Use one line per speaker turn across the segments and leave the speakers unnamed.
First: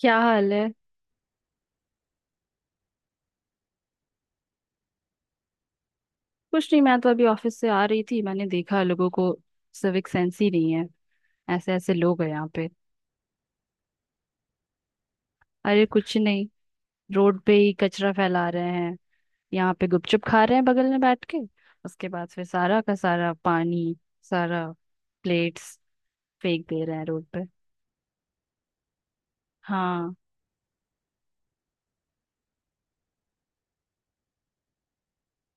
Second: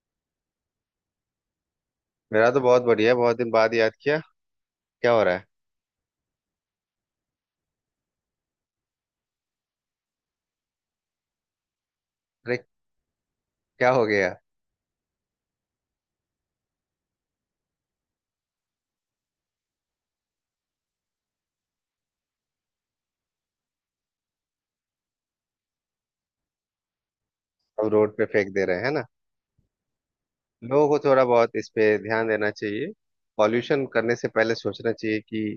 क्या हाल है।
मेरा तो बहुत बढ़िया है। बहुत दिन बाद याद किया। क्या हो रहा है?
कुछ नहीं, मैं तो अभी ऑफिस से आ रही थी। मैंने देखा लोगों को सिविक सेंस ही नहीं है। ऐसे ऐसे लोग हैं यहाँ
अरे,
पे।
क्या हो गया?
अरे कुछ नहीं। रोड पे ही कचरा फैला रहे हैं। यहाँ पे गुपचुप खा रहे हैं बगल में बैठ के। उसके बाद फिर सारा का सारा पानी, सारा प्लेट्स फेंक दे रहे हैं रोड पे।
हम रोड पे फेंक दे रहे हैं, है ना।
हाँ।
लोगों को थोड़ा बहुत इस पे ध्यान देना चाहिए। पॉल्यूशन करने से पहले सोचना चाहिए कि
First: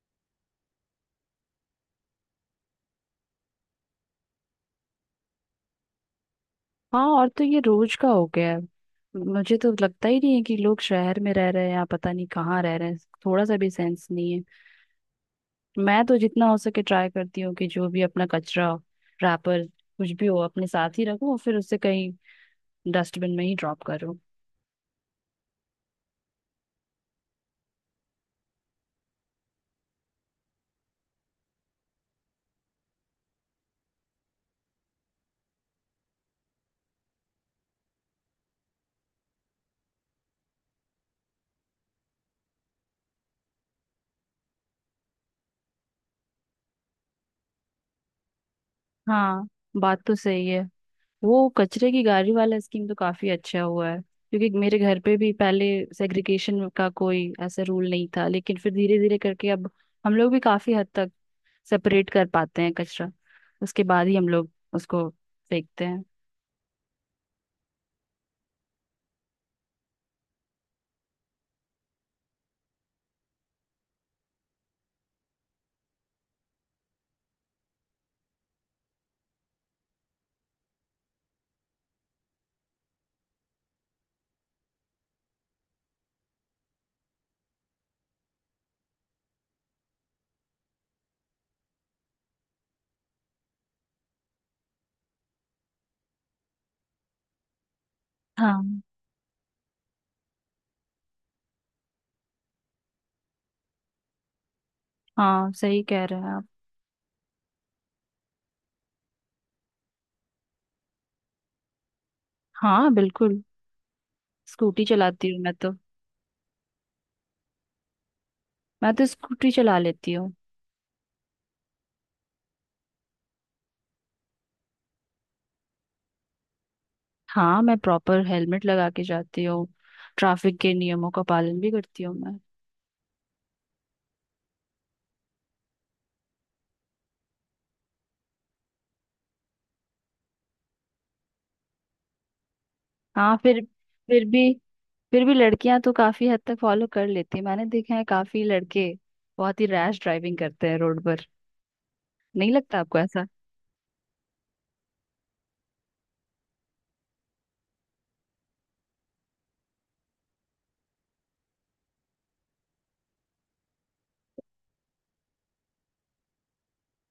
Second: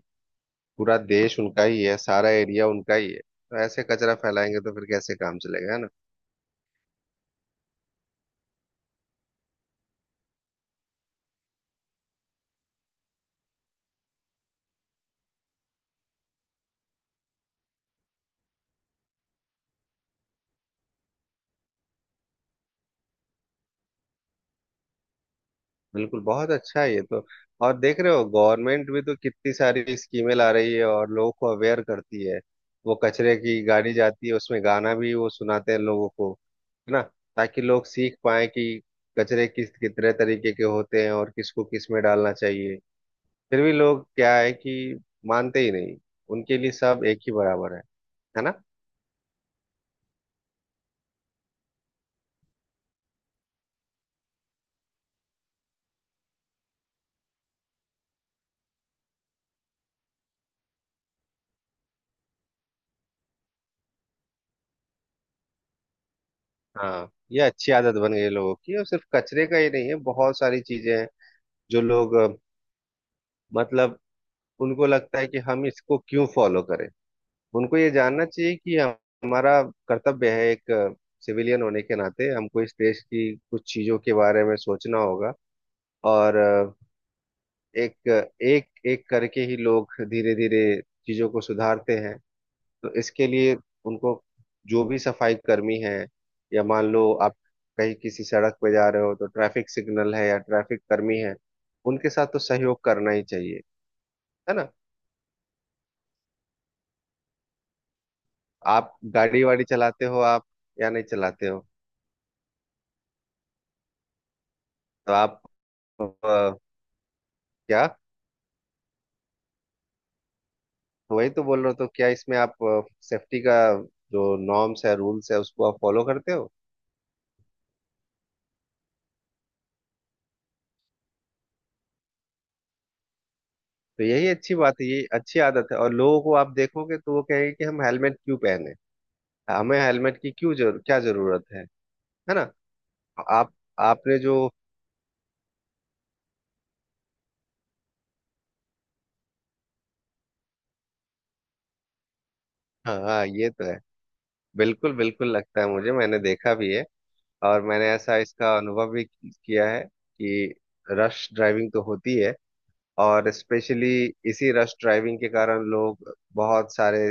पूरा देश उनका ही है, सारा एरिया उनका ही है, तो ऐसे कचरा फैलाएंगे तो फिर कैसे काम चलेगा, है ना।
हाँ, और तो ये रोज का हो गया है। मुझे तो लगता ही नहीं है कि लोग शहर में रह रहे हैं या पता नहीं कहाँ रह रहे हैं। थोड़ा सा भी सेंस नहीं है। मैं तो जितना हो सके ट्राई करती हूँ कि जो भी अपना कचरा, रैपर कुछ भी हो, अपने साथ ही रखूं और फिर उसे कहीं डस्टबिन में ही ड्रॉप करूँ।
बिल्कुल, बहुत अच्छा है ये तो। और देख रहे हो, गवर्नमेंट भी तो कितनी सारी स्कीमें ला रही है और लोगों को अवेयर करती है। वो कचरे की गाड़ी जाती है, उसमें गाना भी वो सुनाते हैं लोगों को, है ना। ताकि लोग सीख पाए कि कचरे किस कितने तरीके के होते हैं और किसको किस में डालना चाहिए। फिर भी लोग क्या है कि मानते ही नहीं, उनके लिए सब एक ही बराबर है। है ना।
हाँ, बात तो सही है। वो कचरे की गाड़ी वाला स्कीम तो काफी अच्छा हुआ है क्योंकि मेरे घर पे भी पहले सेग्रीगेशन का कोई ऐसा रूल नहीं था, लेकिन फिर धीरे धीरे करके अब हम लोग भी काफी हद तक सेपरेट कर पाते हैं कचरा। उसके बाद ही हम लोग उसको फेंकते हैं।
हाँ, ये अच्छी आदत बन गई है लोगों की। और सिर्फ कचरे का ही नहीं है, बहुत सारी चीजें हैं जो लोग मतलब उनको लगता है कि हम इसको क्यों फॉलो करें। उनको ये जानना चाहिए कि हमारा कर्तव्य है। एक सिविलियन होने के नाते हमको इस देश की कुछ चीजों के बारे में सोचना होगा। और एक एक एक करके ही लोग धीरे धीरे चीजों को सुधारते हैं। तो इसके लिए उनको, जो भी सफाई कर्मी है, या मान लो आप कहीं किसी सड़क पे
हाँ।
जा रहे हो तो ट्रैफिक सिग्नल है या ट्रैफिक कर्मी है, उनके साथ तो सहयोग करना ही चाहिए, है ना।
हाँ, सही कह रहे हैं आप।
आप गाड़ी वाड़ी चलाते हो आप, या नहीं चलाते हो?
हाँ, बिल्कुल। स्कूटी
तो
चलाती हूँ
आप
मैं तो।
अ, क्या?
मैं तो स्कूटी चला लेती हूँ।
तो वही तो बोल रहे हो, तो क्या इसमें आप सेफ्टी का जो नॉर्म्स है रूल्स है उसको आप फॉलो करते हो?
हाँ, मैं प्रॉपर हेलमेट लगा के जाती हूँ। ट्रैफिक के नियमों का पालन भी करती हूँ मैं।
तो यही अच्छी बात है, ये अच्छी आदत है। और लोगों को आप देखोगे तो वो कहेंगे कि हम हेलमेट क्यों पहने, हमें हेलमेट की क्यों जरूर क्या जरूरत है। है ना।
हाँ।
आप आपने
फिर
जो,
भी फिर भी लड़कियां तो काफी हद तक फॉलो कर लेती हैं। मैंने देखा है काफी लड़के बहुत ही रैश ड्राइविंग करते हैं रोड पर। नहीं लगता आपको
हाँ
ऐसा?
हाँ, ये तो है। बिल्कुल बिल्कुल लगता है मुझे, मैंने देखा भी है। और मैंने ऐसा इसका अनुभव भी किया है कि रश ड्राइविंग तो होती है, और स्पेशली इसी रश ड्राइविंग के कारण लोग बहुत सारे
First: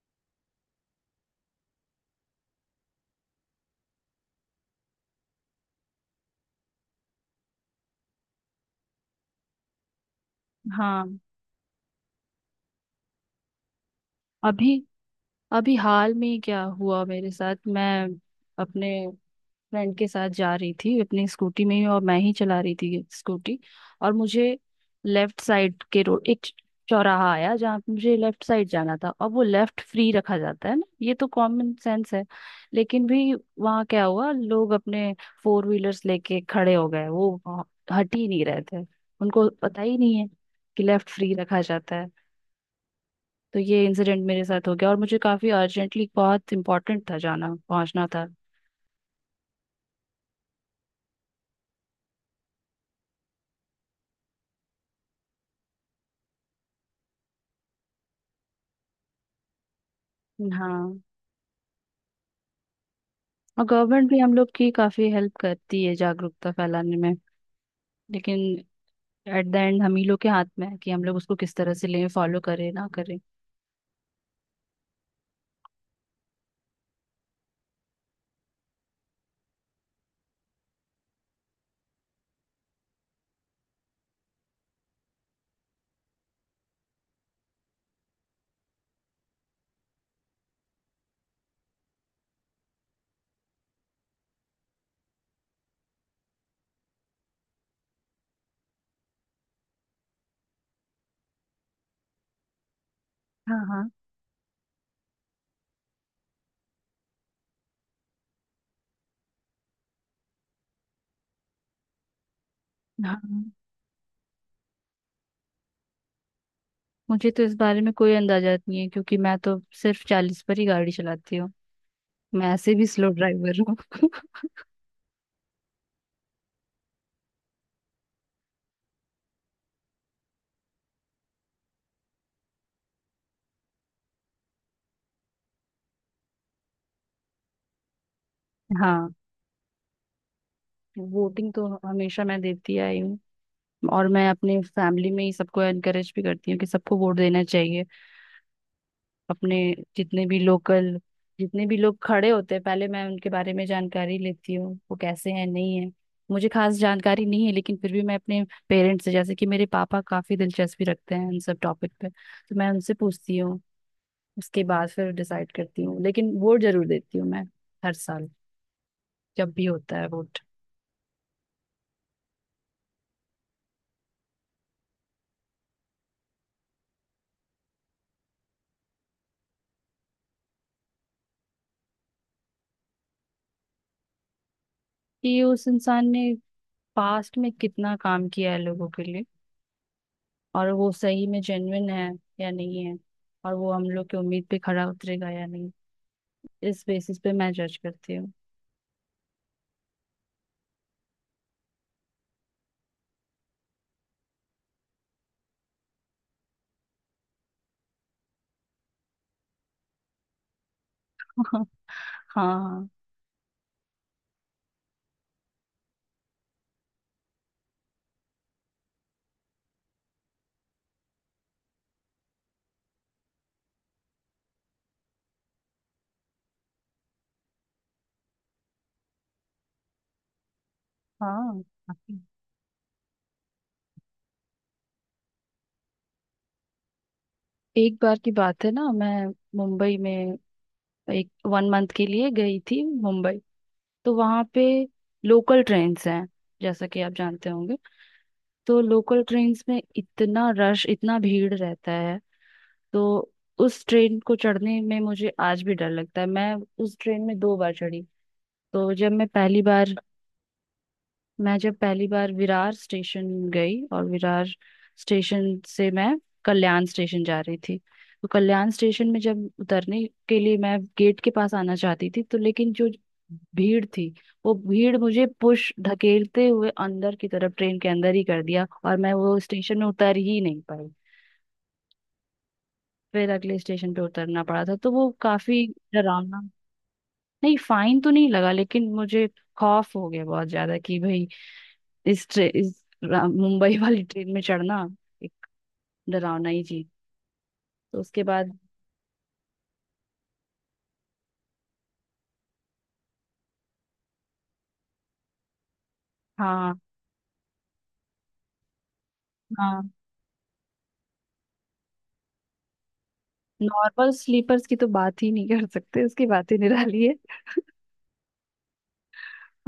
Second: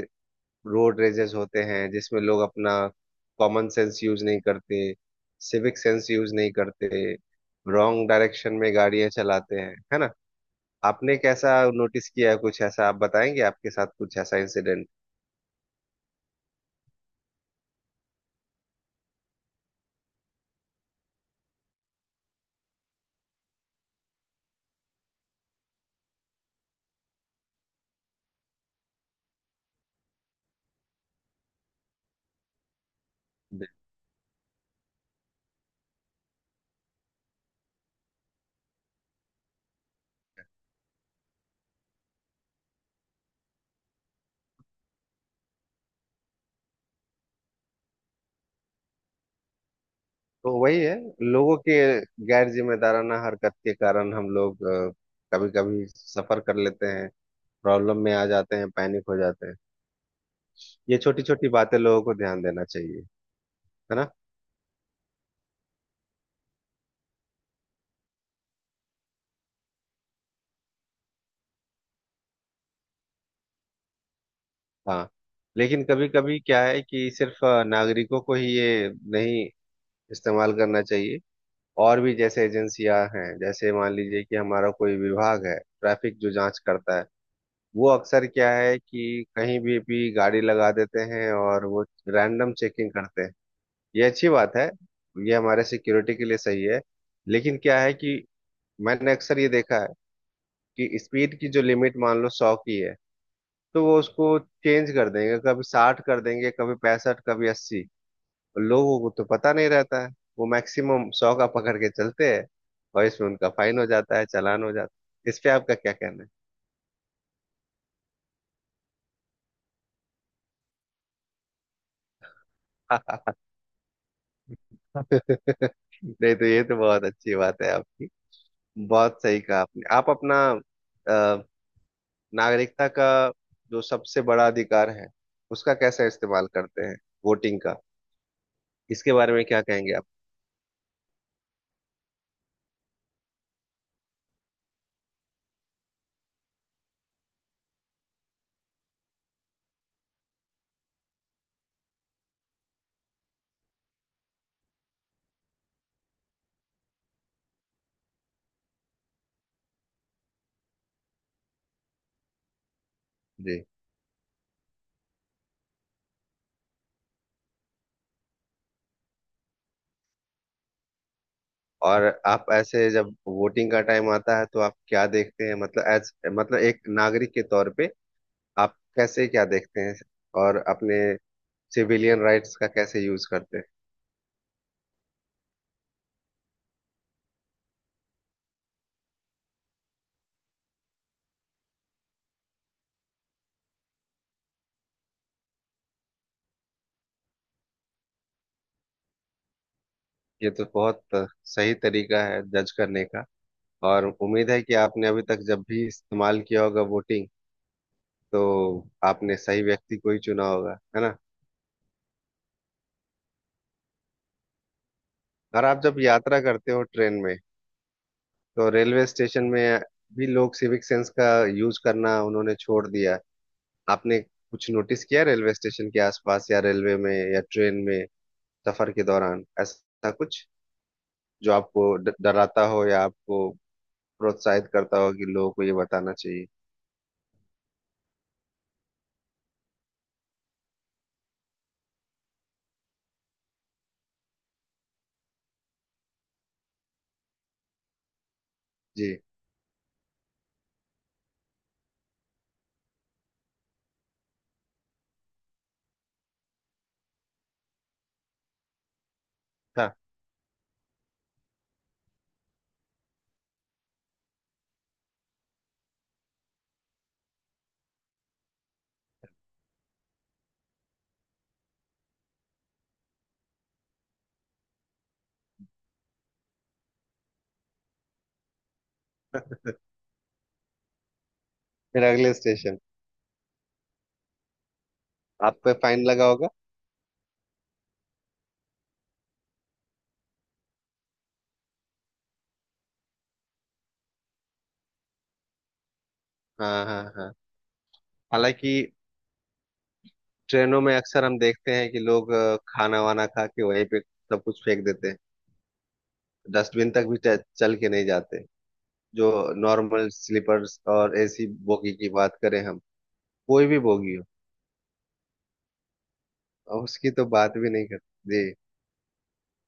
रोड रेजेस होते हैं जिसमें लोग अपना कॉमन सेंस यूज नहीं करते, सिविक सेंस यूज नहीं करते, रॉन्ग डायरेक्शन में गाड़ियां चलाते हैं, है ना। आपने
हाँ।
कैसा नोटिस किया है? कुछ ऐसा आप बताएंगे, आपके साथ कुछ ऐसा
अभी
इंसिडेंट?
अभी हाल में ही क्या हुआ मेरे साथ, मैं अपने फ्रेंड के साथ जा रही थी अपनी स्कूटी में ही, और मैं ही चला रही थी स्कूटी। और मुझे लेफ्ट साइड के रोड एक चौराहा आया जहाँ पे मुझे लेफ्ट साइड जाना था, और वो लेफ्ट फ्री रखा जाता है ना, ये तो कॉमन सेंस है। लेकिन भी वहाँ क्या हुआ, लोग अपने फोर व्हीलर्स लेके खड़े हो गए वो वहाँ, हट ही नहीं रहे थे। उनको पता ही नहीं है कि लेफ्ट फ्री रखा जाता है। तो ये इंसिडेंट मेरे साथ हो गया और मुझे काफी अर्जेंटली बहुत इंपॉर्टेंट था, जाना पहुंचना था।
तो वही है, लोगों के गैर जिम्मेदाराना हरकत के कारण हम लोग कभी कभी सफर कर लेते हैं, प्रॉब्लम में आ जाते हैं, पैनिक हो जाते हैं। ये
हाँ।
छोटी छोटी बातें लोगों को ध्यान देना चाहिए,
और
है
गवर्नमेंट
ना।
भी हम लोग की काफी हेल्प करती है जागरूकता फैलाने में। लेकिन एट द एंड हम ही लोग के हाथ में है कि हम लोग उसको किस तरह से लें, फॉलो करें ना करें।
हाँ। लेकिन कभी कभी क्या है कि सिर्फ नागरिकों को ही ये नहीं इस्तेमाल करना चाहिए, और भी जैसे एजेंसियां हैं। जैसे मान लीजिए कि हमारा कोई विभाग है ट्रैफिक, जो जांच करता है। वो अक्सर क्या है कि कहीं भी गाड़ी लगा देते हैं और वो रैंडम चेकिंग करते हैं। ये अच्छी बात है, ये हमारे सिक्योरिटी के लिए सही है। लेकिन क्या है कि मैंने अक्सर ये देखा है कि स्पीड की जो लिमिट मान लो 100 की है,
हाँ,
तो
हाँ,
वो उसको चेंज कर देंगे, कभी 60 कर देंगे, कभी 65, कभी 80। लोगों को तो पता नहीं रहता है, वो मैक्सिमम 100 का पकड़ के चलते हैं। और इसमें उनका
हाँ।
फाइन हो जाता है, चालान हो जाता है। इस पे आपका क्या कहना है?
मुझे तो इस बारे में कोई अंदाजा नहीं है क्योंकि मैं तो सिर्फ 40 पर ही गाड़ी चलाती हूँ। मैं ऐसे भी स्लो ड्राइवर हूँ।
नहीं, तो ये तो बहुत अच्छी बात है आपकी। बहुत सही कहा आपने। आप अपना अ, नागरिकता का जो सबसे बड़ा अधिकार है उसका कैसे इस्तेमाल करते हैं, वोटिंग का? इसके
हाँ।
बारे में क्या कहेंगे आप?
वोटिंग तो हमेशा मैं देती आई हूँ। और मैं अपने फैमिली में ही सबको एनकरेज भी करती हूँ कि सबको वोट देना चाहिए। अपने जितने भी लोकल, जितने भी लोग खड़े होते हैं, पहले मैं उनके बारे में जानकारी लेती हूँ वो कैसे हैं नहीं है। मुझे खास जानकारी नहीं है लेकिन फिर भी मैं अपने पेरेंट्स से, जैसे कि मेरे पापा काफी दिलचस्पी रखते हैं इन सब टॉपिक पे, तो मैं उनसे पूछती हूँ।
जी।
उसके बाद फिर डिसाइड करती हूँ, लेकिन वोट जरूर देती हूँ मैं, हर साल जब भी होता है वोट।
और आप ऐसे जब वोटिंग का टाइम आता है तो आप क्या देखते हैं? मतलब एज, मतलब एक नागरिक के तौर पे आप कैसे क्या देखते हैं और अपने सिविलियन राइट्स का कैसे यूज करते हैं?
कि उस इंसान ने पास्ट में कितना काम किया है लोगों के लिए, और वो सही में जेन्युइन है या नहीं है, और वो हम लोग की उम्मीद पे खरा उतरेगा या नहीं, इस बेसिस पे मैं जज करती हूँ।
ये तो बहुत सही तरीका है जज करने का। और उम्मीद है कि आपने अभी तक जब भी इस्तेमाल किया होगा वोटिंग, तो आपने सही व्यक्ति को ही चुना होगा, है ना।
हाँ। हाँ,
और आप जब यात्रा करते हो ट्रेन में, तो रेलवे स्टेशन में भी लोग सिविक सेंस का यूज करना उन्होंने छोड़ दिया। आपने कुछ नोटिस किया रेलवे स्टेशन के आसपास, या रेलवे में या ट्रेन में सफर के दौरान, ऐसा कुछ जो
हाँ,
आपको
काफी।
डराता हो या आपको प्रोत्साहित करता हो कि लोगों को ये बताना चाहिए?
एक बार की बात है ना, मैं मुंबई में एक 1 मंथ के लिए गई थी मुंबई। तो वहां पे लोकल ट्रेन्स हैं, जैसा कि आप जानते होंगे। तो
जी।
लोकल ट्रेन्स में इतना रश, इतना भीड़ रहता है। तो उस ट्रेन को चढ़ने में मुझे आज भी डर लगता है। मैं उस ट्रेन में 2 बार चढ़ी। तो जब मैं पहली बार
हाँ।
मैं जब पहली बार विरार स्टेशन गई, और विरार स्टेशन से मैं कल्याण स्टेशन जा रही थी। तो कल्याण स्टेशन में जब उतरने के लिए मैं गेट के पास आना चाहती थी, तो लेकिन जो भीड़ थी, वो भीड़ मुझे पुश धकेलते हुए अंदर की तरफ ट्रेन के अंदर ही कर दिया, और मैं वो स्टेशन में उतर ही नहीं पाई।
फिर अगले स्टेशन।
फिर अगले स्टेशन पे उतरना पड़ा था, तो वो
आप
काफी
पे फाइन लगा
डरावना।
होगा?
नहीं, फाइन तो नहीं लगा लेकिन मुझे खौफ हो गया बहुत ज्यादा कि भाई इस, ट्रे, इस रा- मुंबई वाली ट्रेन में चढ़ना एक डरावना ही
हाँ
चीज।
हाँ हाँ।
तो उसके बाद।
हालांकि ट्रेनों में अक्सर हम देखते हैं कि लोग खाना वाना खा के वहीं पे सब कुछ फेंक देते हैं।
हाँ।
डस्टबिन तक भी चल के नहीं जाते। जो
हाँ।
नॉर्मल स्लीपर्स और एसी बोगी की बात करें हम, कोई भी
नॉर्मल
बोगी हो।
स्लीपर्स की तो बात ही नहीं कर सकते, उसकी बात ही
और
निराली
उसकी
है।
तो बात भी नहीं करते जी।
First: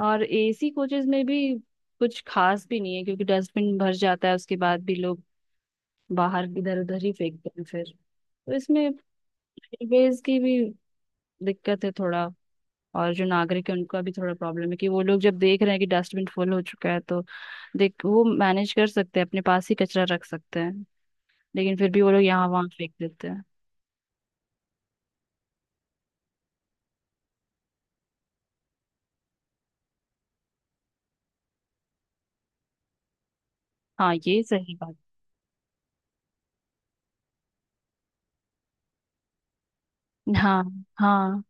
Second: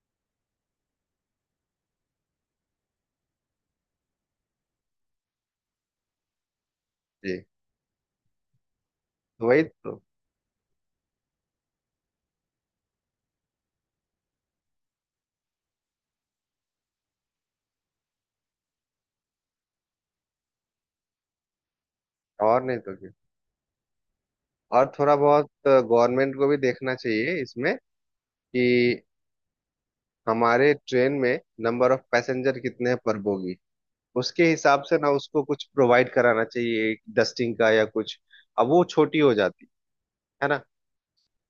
और एसी कोचेज में भी कुछ खास भी नहीं है क्योंकि डस्टबिन भर जाता है, उसके बाद भी लोग बाहर इधर उधर ही
जी।
फेंकते हैं फिर। तो इसमें
तो वही तो।
रेलवेज की भी दिक्कत है थोड़ा, और जो नागरिक है उनका भी थोड़ा प्रॉब्लम है कि वो लोग जब देख रहे हैं कि डस्टबिन फुल हो चुका है, तो देख वो मैनेज कर सकते हैं, अपने पास ही कचरा रख सकते हैं, लेकिन फिर भी वो लोग यहाँ
और
वहाँ
नहीं
फेंक
तो क्या।
देते हैं।
और थोड़ा बहुत गवर्नमेंट को भी देखना चाहिए इसमें, कि हमारे ट्रेन में नंबर ऑफ पैसेंजर कितने हैं पर बोगी।
हाँ, ये
उसके
सही
हिसाब
बात।
से ना उसको कुछ प्रोवाइड कराना चाहिए डस्टिंग का या कुछ। अब वो छोटी हो जाती, है ना।
हाँ, हाँ,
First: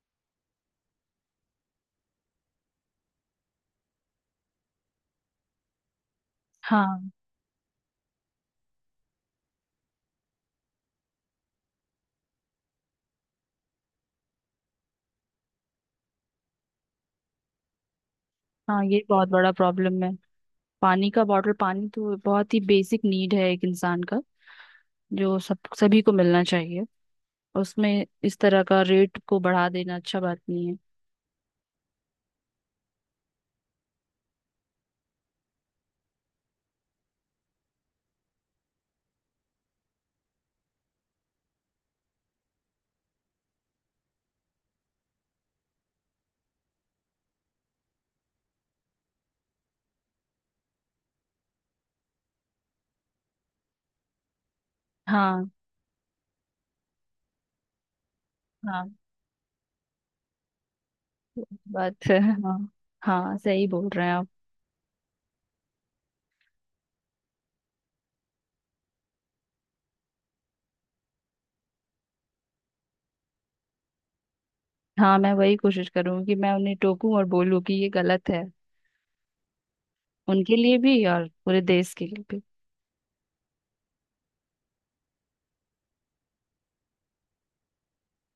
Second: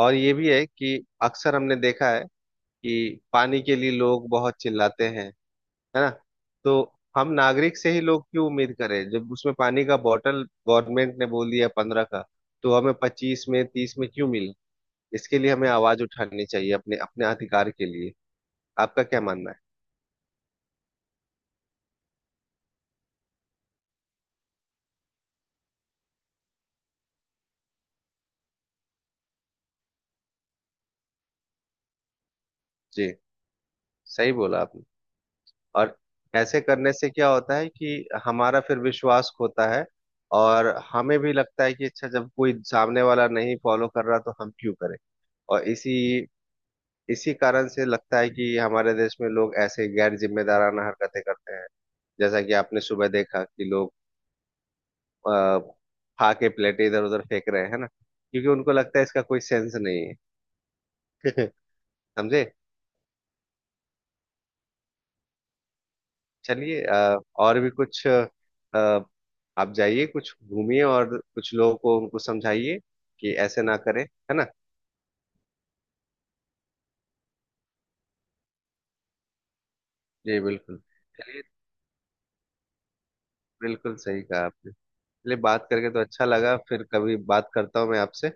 और ये भी है कि अक्सर हमने देखा है कि पानी के लिए लोग बहुत चिल्लाते हैं, है ना। तो
हाँ।
हम नागरिक से ही लोग क्यों उम्मीद करें, जब उसमें पानी का बॉटल गवर्नमेंट ने बोल दिया 15 का, तो हमें 25 में 30 में क्यों मिले? इसके लिए हमें आवाज उठानी चाहिए अपने अपने अधिकार के लिए।
हाँ, ये
आपका क्या
बहुत बड़ा
मानना है?
प्रॉब्लम है। पानी का बॉटल, पानी तो बहुत ही बेसिक नीड है एक इंसान का, जो सब सभी को मिलना चाहिए। उसमें इस तरह का रेट को बढ़ा देना अच्छा बात नहीं है।
जी, सही बोला आपने। और ऐसे करने से क्या होता है कि हमारा फिर विश्वास खोता है। और हमें भी लगता है कि अच्छा, जब कोई सामने वाला नहीं फॉलो कर रहा तो हम क्यों करें। और इसी इसी कारण से लगता है कि हमारे देश में लोग ऐसे गैर जिम्मेदाराना हरकतें करते हैं। जैसा कि आपने सुबह देखा कि लोग
हाँ।
आ, खा के प्लेटें इधर उधर फेंक रहे हैं ना, क्योंकि उनको
हाँ,
लगता है इसका कोई सेंस नहीं है।
बात है।
समझे?
हाँ, हाँ, सही बोल रहे हैं आप।
चलिए, और भी कुछ। आप जाइए, कुछ घूमिए और कुछ लोगों को उनको समझाइए कि ऐसे ना करें, है ना।
हाँ, मैं वही कोशिश करूँ कि मैं उन्हें टोकूं और बोलूँ कि ये गलत है।
जी
उनके लिए
बिल्कुल।
भी और
चलिए,
पूरे देश के लिए भी।
बिल्कुल सही कहा आपने। चलिए, बात करके तो अच्छा लगा, फिर कभी बात करता हूँ मैं आपसे।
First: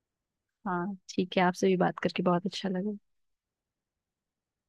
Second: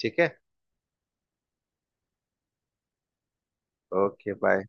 ठीक है।
हाँ, ठीक है। आपसे भी बात करके बहुत अच्छा लगा।
Okay, bye.